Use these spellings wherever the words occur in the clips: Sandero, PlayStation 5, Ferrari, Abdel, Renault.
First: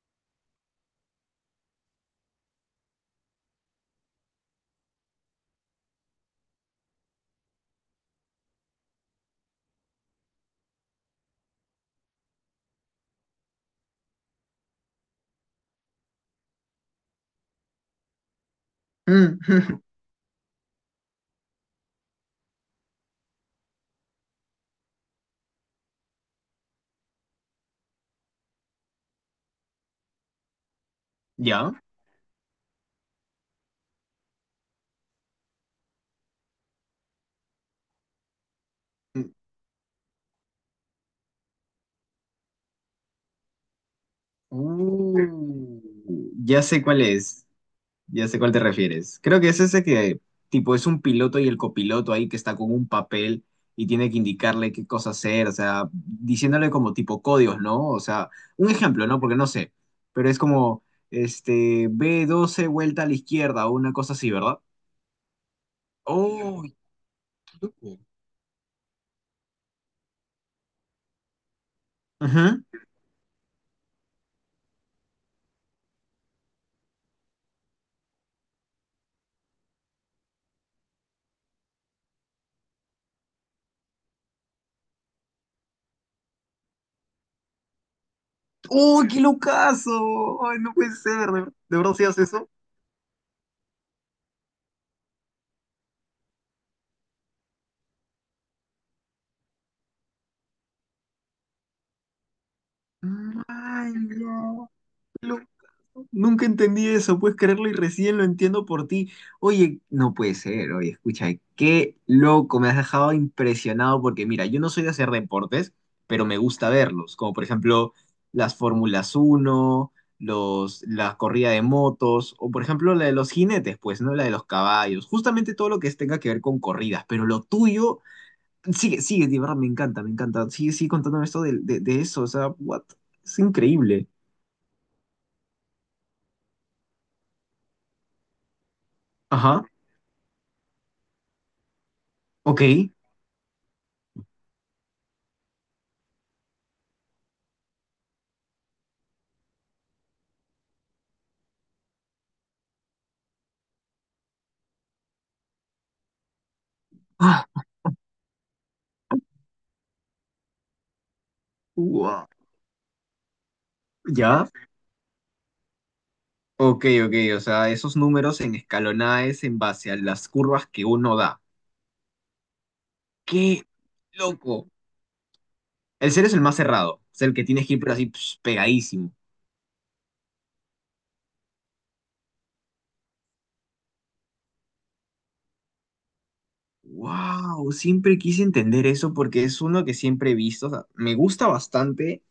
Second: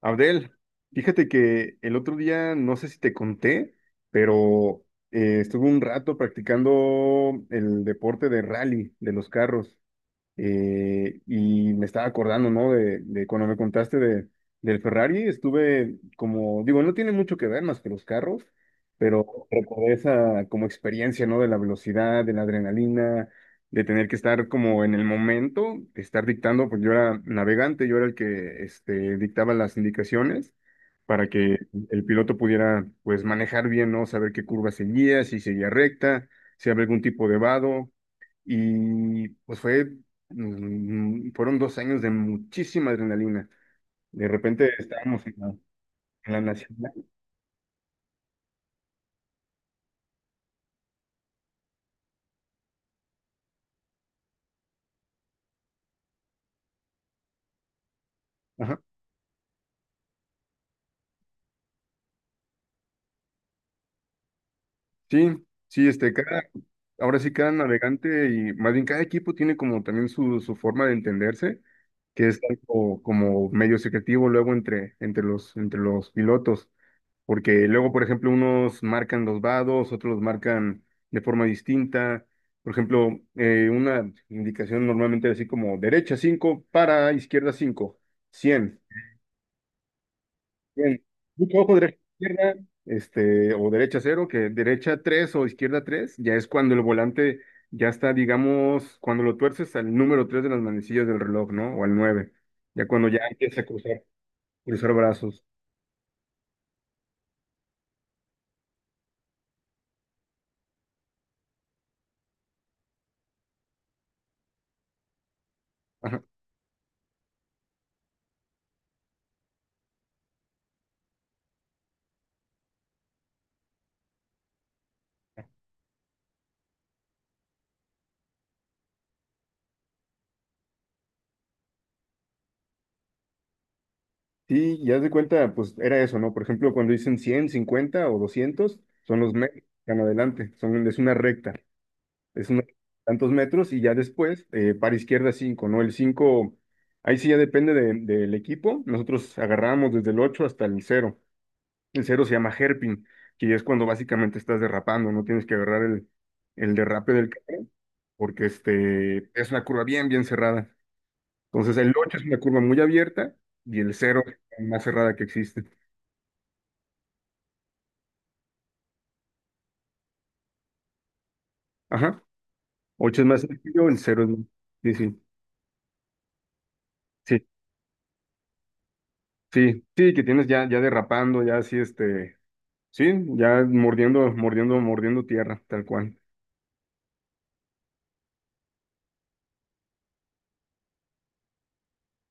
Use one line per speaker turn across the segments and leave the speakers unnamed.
Abdel, fíjate que el otro día, no sé si te conté, pero estuve un rato practicando el deporte de rally de los carros. Y me estaba acordando, ¿no? De cuando me contaste del Ferrari, estuve como, digo, no tiene mucho que ver más que los carros, pero
Mm.
recordé esa como experiencia, ¿no? De la velocidad, de la adrenalina, de tener que estar como en el momento, estar dictando, pues yo era navegante, yo era el que este, dictaba las indicaciones para que
¿Ya?
el piloto pudiera, pues, manejar bien, ¿no? Saber qué curva seguía, si seguía recta, si había algún tipo de vado y
Mm,
pues fue, fueron dos años de muchísima adrenalina. De repente estábamos
uh,
en la
ya sé
nacional.
cuál es, ya sé cuál te refieres. Creo que es ese que, tipo, es un piloto y el copiloto ahí que está con un papel y tiene que indicarle qué cosa hacer, o sea, diciéndole como tipo códigos, ¿no? O sea, un
Ajá.
ejemplo, ¿no? Porque no sé, pero es como, este, B12 vuelta a la izquierda o una cosa así, ¿verdad?
Sí, sí, este, cada,
¡Oh!
ahora sí cada navegante y más bien cada equipo tiene como también su forma de entenderse, que es
Ujú.
algo como medio secretivo luego entre los pilotos. Porque luego, por ejemplo, unos marcan los vados, otros los marcan de forma distinta. Por ejemplo, una indicación normalmente así como derecha 5 para izquierda 5 100
¡Oh, qué locazo! ¡Ay, no puede
100.
ser! ¿De,
Mucho ojo
de verdad
derecha,
si haces eso?
izquierda, este, o derecha cero que derecha 3 o izquierda 3 ya es cuando el volante ya está, digamos, cuando lo tuerces al número 3 de las manecillas del reloj, ¿no? O al 9 ya cuando ya empieza a
¡Ay,
cruzar,
no!
cruzar brazos.
Nunca entendí eso, puedes creerlo y recién lo entiendo por ti. Oye, no puede ser, oye, escucha, qué loco, me has dejado impresionado porque mira, yo no soy de hacer deportes,
Ajá.
pero me gusta verlos, como por ejemplo las Fórmulas 1 los, la corrida de motos, o por ejemplo la de los jinetes, pues, ¿no? La de los caballos, justamente todo lo que tenga que ver con corridas, pero lo tuyo, sigue, sigue, de verdad, me encanta, sigue, sigue contándome esto de eso, o sea, what, es increíble.
Sí, ya de cuenta, pues era eso, ¿no? Por ejemplo, cuando dicen 100 50 o 200 son los metros,
Ajá,
están adelante, son, es una recta, es
ok.
una tantos metros y ya después, para izquierda cinco, ¿no? El 5 ahí sí ya depende de- del equipo, nosotros agarramos desde el 8 hasta el cero, el cero se llama hairpin, que ya es cuando básicamente estás derrapando, no tienes que agarrar el derrape del
Ah.
carro, porque este, es una curva bien, bien cerrada. Entonces el 8 es
Ua.
una curva muy abierta y el cero es
¿Ya?
la más cerrada que existe.
Ok, ok, o sea, esos números en escalonada es en base a las curvas que uno da.
Ajá. Ocho es más
¡Qué
sencillo, el cero es más...
loco!
Sí, sí,
El cero es el más cerrado, es el
sí,
que tienes que ir pero así ps, pegadísimo.
sí, sí, que tienes ya, ya derrapando, ya así, este, sí, ya mordiendo, mordiendo, mordiendo tierra, tal cual.
¡Wow! Siempre quise entender eso porque es uno que siempre he visto, o sea, me gusta bastante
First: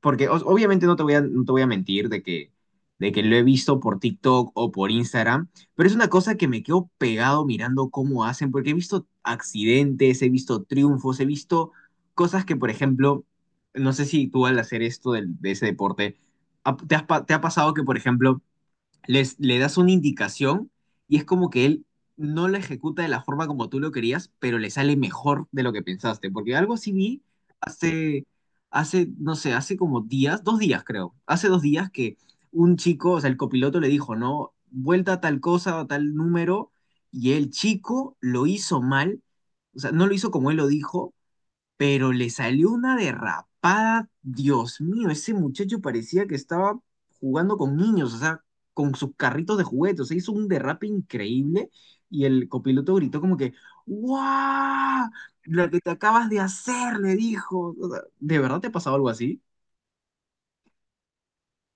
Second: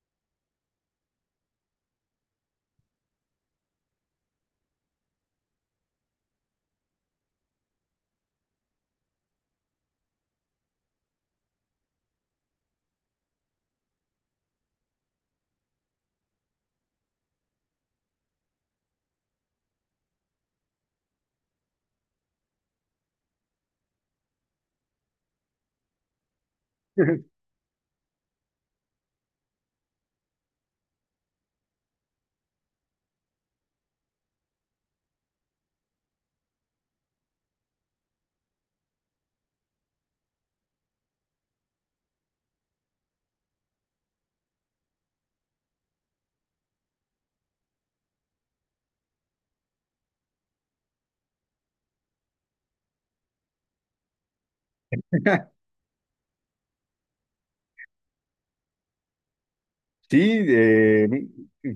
porque obviamente no te voy a mentir de que, lo he visto por TikTok o por Instagram, pero es una cosa que me quedo pegado mirando cómo hacen, porque he visto accidentes, he visto triunfos, he visto cosas que, por ejemplo, no sé si tú al hacer esto de ese deporte, ¿te has te ha pasado que, por ejemplo, le das una indicación y es como que él no la ejecuta de la forma como tú lo querías, pero le sale mejor de lo que pensaste. Porque algo así vi hace, hace, no sé, hace como días, 2 días creo, hace 2 días que un chico, o sea, el copiloto le dijo, no, vuelta a tal cosa, a tal número, y el chico lo hizo mal, o sea, no lo hizo como él lo dijo, pero le salió una derrapada. Dios mío, ese muchacho parecía que estaba jugando con niños, o sea, con sus carritos de juguetes. O sea, hizo un derrape increíble y el copiloto gritó como que, ¡guau! La que te acabas de hacer, le dijo. O sea, ¿de verdad te ha pasado algo así?
Sí, eh,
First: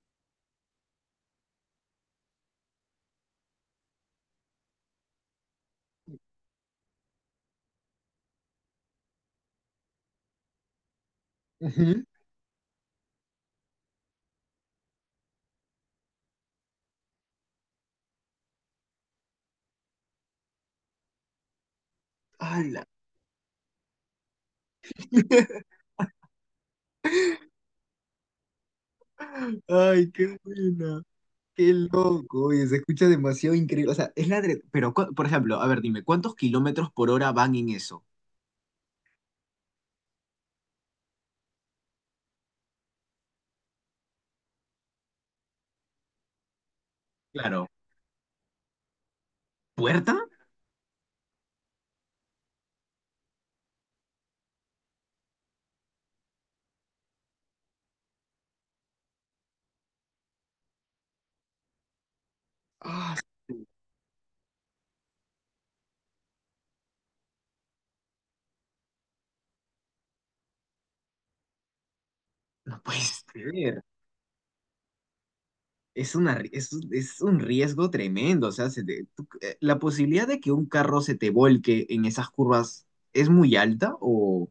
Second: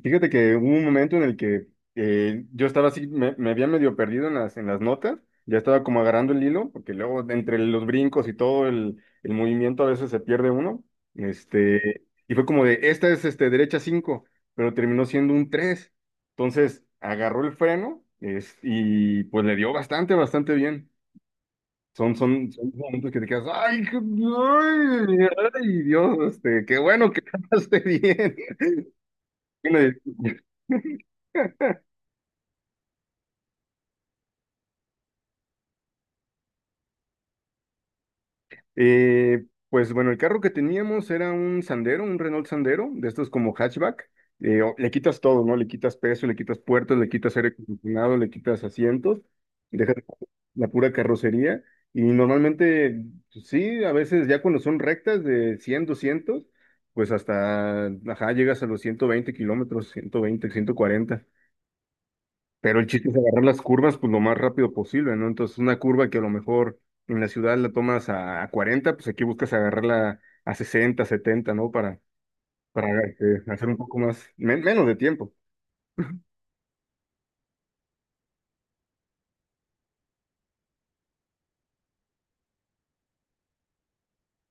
fíjate que hubo un momento en el que yo estaba así, me había medio perdido en las notas, ya estaba como agarrando el hilo, porque luego entre los brincos y todo el movimiento a veces se pierde uno, este,
Ujú.
y fue como de, esta es este, derecha 5, pero terminó siendo un 3, entonces agarró el freno es- y pues le dio bastante, bastante bien. Son, son, son
¡Hala!
momentos que te quedas, ay, qué- ay, ay, Dios, este, qué bueno que cantaste bien. Una
¡Ay, qué
disculpa.
buena! Qué loco, oye, se escucha demasiado increíble. O sea, es pero, por ejemplo, a ver, dime, ¿cuántos kilómetros por hora van en eso?
Pues bueno, el carro que teníamos era un Sandero, un Renault Sandero, de estos como hatchback. O- le quitas todo, ¿no? Le quitas peso, le quitas puertas, le quitas aire
Claro.
acondicionado, le quitas asientos, dejas
¿Puerta?
la pura carrocería. Y normalmente, pues, sí, a veces ya cuando son rectas de 100, 200, pues hasta, ajá, llegas a los 120 kilómetros, 120, 140. Pero el chiste
Ah,
es agarrar las curvas pues lo más rápido posible, ¿no? Entonces una curva que a lo mejor en la ciudad la tomas a 40, pues aquí buscas agarrarla a 60, 70, ¿no?
no
Para
puede
hacer un
ser.
poco más, men- menos de tiempo.
Es una, ri- es un riesgo tremendo. O sea, la posibilidad de que un carro se te volque en esas curvas es muy alta o...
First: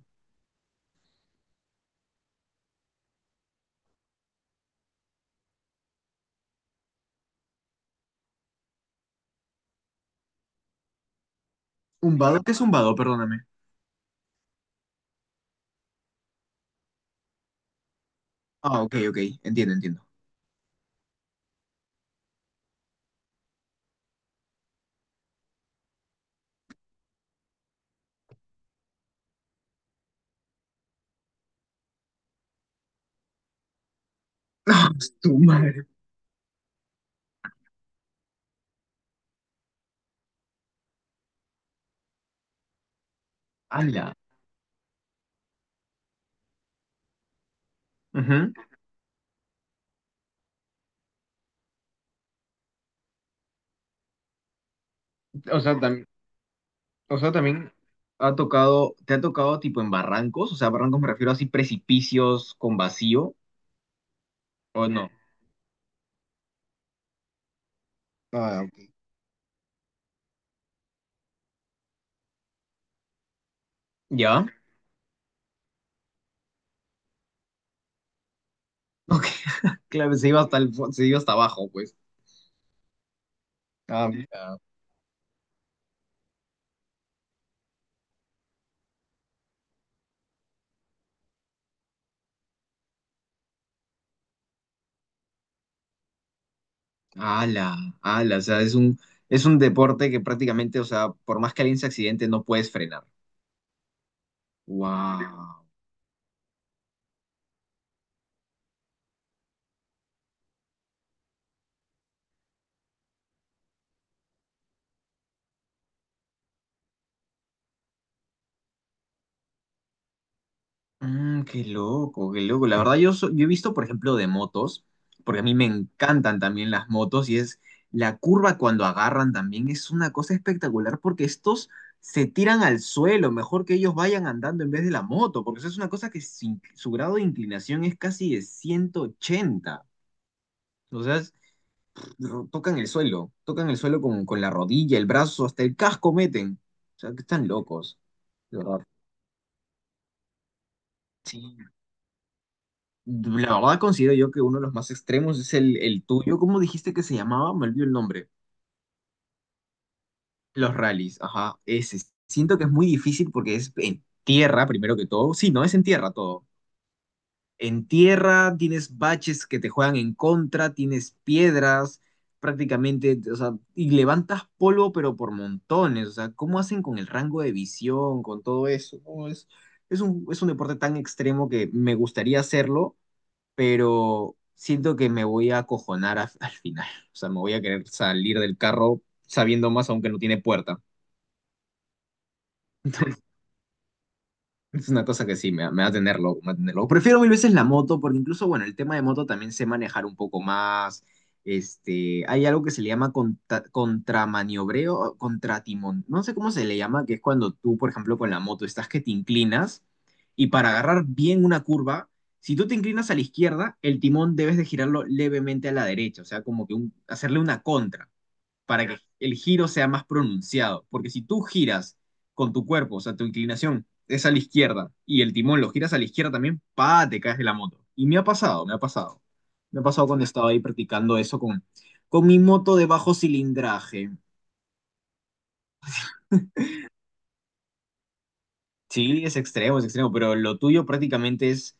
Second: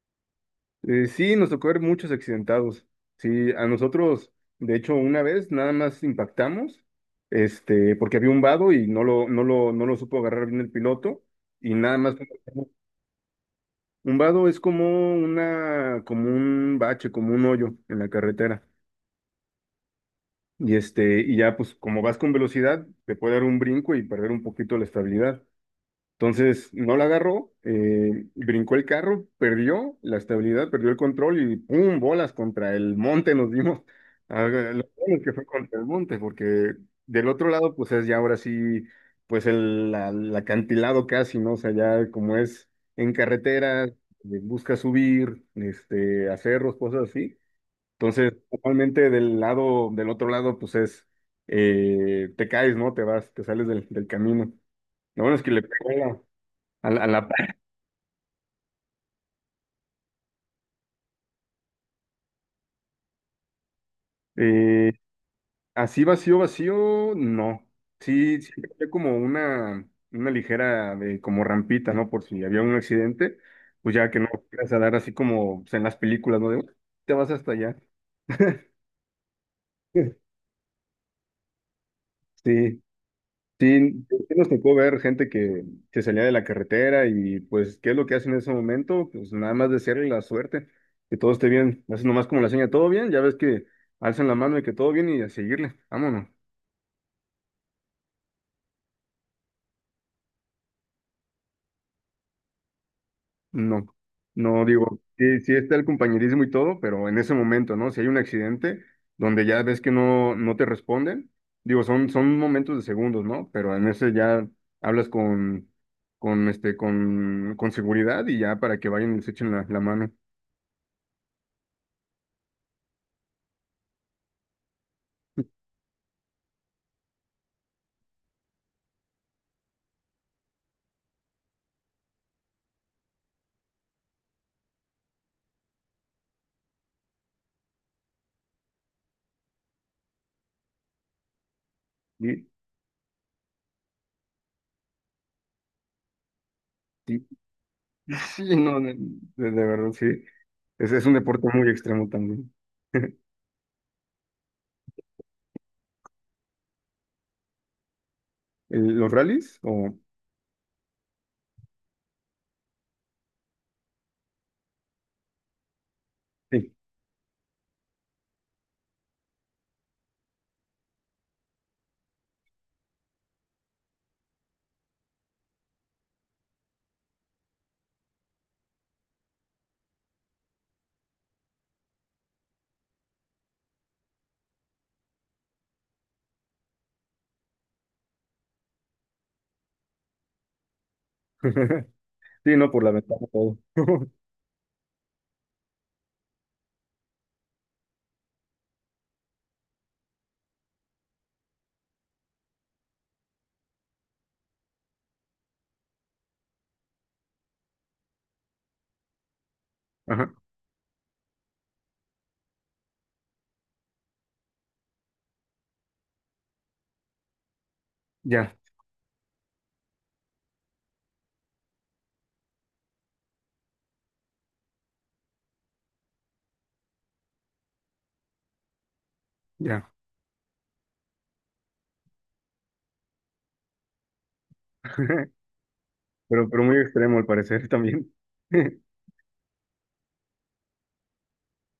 Sí, nos tocó ver muchos accidentados. Sí, a nosotros, de hecho, una vez nada más impactamos, este, porque había un vado y no lo supo agarrar bien el piloto y nada más.
Un vado, ¿qué es un vado? Perdóname.
Un vado es como una, como un bache, como un hoyo en la carretera.
Ah, ok, ok. Entiendo, entiendo.
Y este, y ya pues como vas con velocidad, te puede dar un brinco y perder un poquito la estabilidad. Entonces, no la agarró, brincó el carro, perdió la estabilidad, perdió el control y ¡pum! Bolas contra el monte nos dimos. Ah, lo
Ah,
bueno que
su
fue contra el
madre.
monte, porque del otro lado, pues es ya ahora sí, pues el, la- el acantilado casi, ¿no? O sea, ya como es en carretera,
¡Hala!
busca subir, este, a cerros, cosas así, entonces,
Ujú.
normalmente del lado, del otro lado, pues es, te caes, ¿no? Te vas, te sales del, del camino. Lo bueno es que
O
le
sea,
pegó
tam- o sea,
pared.
también ha tocado, ¿te ha tocado tipo en barrancos? O sea, barrancos me refiero a así precipicios con vacío, ¿o
Eh,
no?
Así vacío, vacío, no. Sí, sí,
Ah, ok.
había como una ligera, de, como rampita, ¿no? Por si había un accidente, pues ya que no
¿Ya?
vas a dar así como pues, en las películas, ¿no? De, "Uy, te vas hasta allá."
Ok, claro, se iba hasta se iba hasta abajo, pues.
Sí. Sí,
Ah.
sí nos tocó ver gente que salía de la carretera y pues, ¿qué es lo que hacen en ese momento? Pues nada más desearle la suerte, que todo esté bien. Hacen nomás como la seña, todo bien, ya ves que alzan la mano y que todo bien y a seguirle, vámonos.
Ala, ala, o sea, es un deporte que prácticamente, o sea, por más que alguien se accidente, no puedes frenar.
No, no digo, sí, sí
Wow.
está el compañerismo y todo, pero en ese momento, ¿no? Si hay un accidente donde ya ves que no, no te responden, digo, son, son momentos de segundos, ¿no? Pero en ese ya hablas con, este, con seguridad y ya para que vayan y se echen la la mano.
Mm, qué loco, qué loco. La verdad, yo he visto, por ejemplo, de motos, porque a mí me encantan también las motos, y es la curva cuando agarran también es una cosa espectacular, porque estos se tiran al suelo, mejor que ellos vayan andando en vez de la moto, porque eso es una cosa que su grado de inclinación es casi de 180. O sea,
Y-
tocan el suelo con la rodilla, el brazo, hasta el casco meten. O sea,
y-
que están locos,
y sí,
de
no,
verdad.
de verdad, sí. Es un
Sí.
deporte muy extremo también.
La verdad considero yo que uno de los más extremos es el tuyo. ¿Cómo dijiste que se llamaba? Me olvidé el nombre.
El- ¿Los rallies? O...
Los rallies, ajá, ese. Siento que es muy difícil porque es en tierra, primero que todo. Sí, no, es en tierra todo,
Sí.
en tierra, tienes baches que te juegan en contra, tienes piedras, prácticamente, o sea, y levantas polvo, pero por montones. O sea, ¿cómo hacen con el rango de visión, con todo eso? No, es un deporte tan extremo que me gustaría hacerlo, pero siento que me voy a acojonar al final. O sea, me voy a querer salir del carro sabiendo más, aunque no tiene puerta.
Sí, no, por la ventana todo.
Es una cosa que sí, me va a tener loco, me va a tener loco. Prefiero mil veces la moto, porque incluso, bueno, el tema de moto también sé manejar un poco más. Este, hay algo que se le llama contramaniobreo, o contratimón. No sé cómo se le llama, que es cuando tú, por ejemplo, con la moto estás que te inclinas
Ajá,
y para agarrar bien una curva, si tú te inclinas a la izquierda, el timón debes de girarlo levemente a la derecha, o sea, como que un- hacerle una contra
ya,
para que el giro sea más pronunciado. Porque si tú giras con tu cuerpo, o sea, tu inclinación es a la izquierda y el timón lo giras a la izquierda también, pa, te caes de la moto. Y me ha pasado, me ha pasado. Me ha
ya.
pasado cuando estaba ahí practicando eso con mi moto de bajo cilindraje.
Pero muy extremo al parecer también.
Sí, es extremo, pero lo tuyo prácticamente es,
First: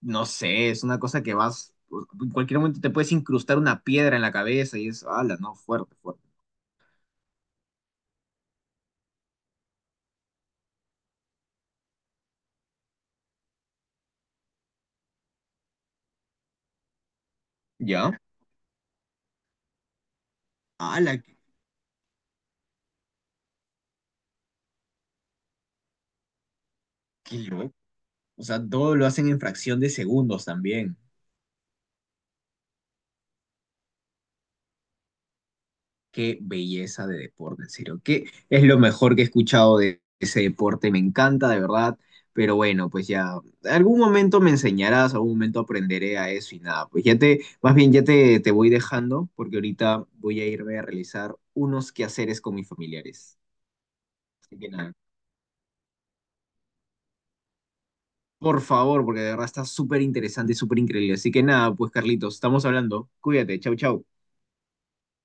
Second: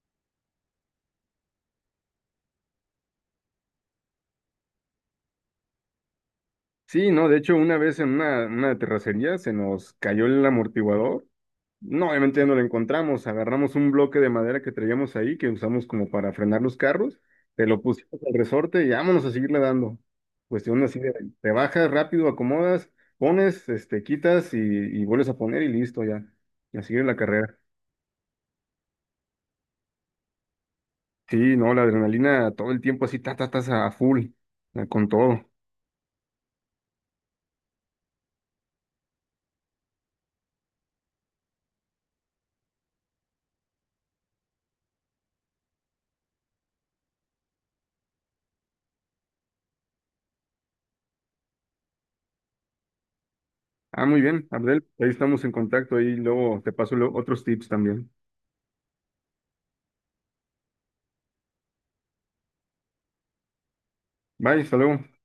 no sé, es una cosa que vas, en cualquier momento te puedes incrustar una piedra en la cabeza y es, ala, no, fuerte, fuerte.
Sí, no, de hecho, una vez en una terracería se nos cayó el amortiguador. No, obviamente ya no lo encontramos. Agarramos un bloque de madera que traíamos ahí, que usamos como para frenar los carros, te lo
¿Ya?
pusimos al resorte y vámonos a seguirle dando. Cuestión así de,
Ala, qué,
te bajas rápido, acomodas, pones, este, quitas y vuelves a poner y listo ya. Y a seguir la
qué
carrera.
loco. O sea, todo lo hacen en fracción de segundos también.
Sí, no, la adrenalina todo el tiempo así, ta, ta, tas a full, con todo.
Qué belleza de deporte, en serio. Qué es lo mejor que he escuchado de ese deporte. Me encanta, de verdad. Pero bueno, pues ya, algún momento me enseñarás, algún momento aprenderé a eso y nada, pues ya te, más bien ya te voy dejando porque ahorita voy a irme a realizar unos quehaceres con mis familiares.
Ah, muy bien,
Así que
Abdel,
nada,
ahí estamos en contacto, ahí luego te paso lo- otros tips también.
por favor, porque de verdad está súper interesante, súper increíble. Así que nada, pues Carlitos, estamos hablando. Cuídate, chau, chau.
Bye, hasta luego.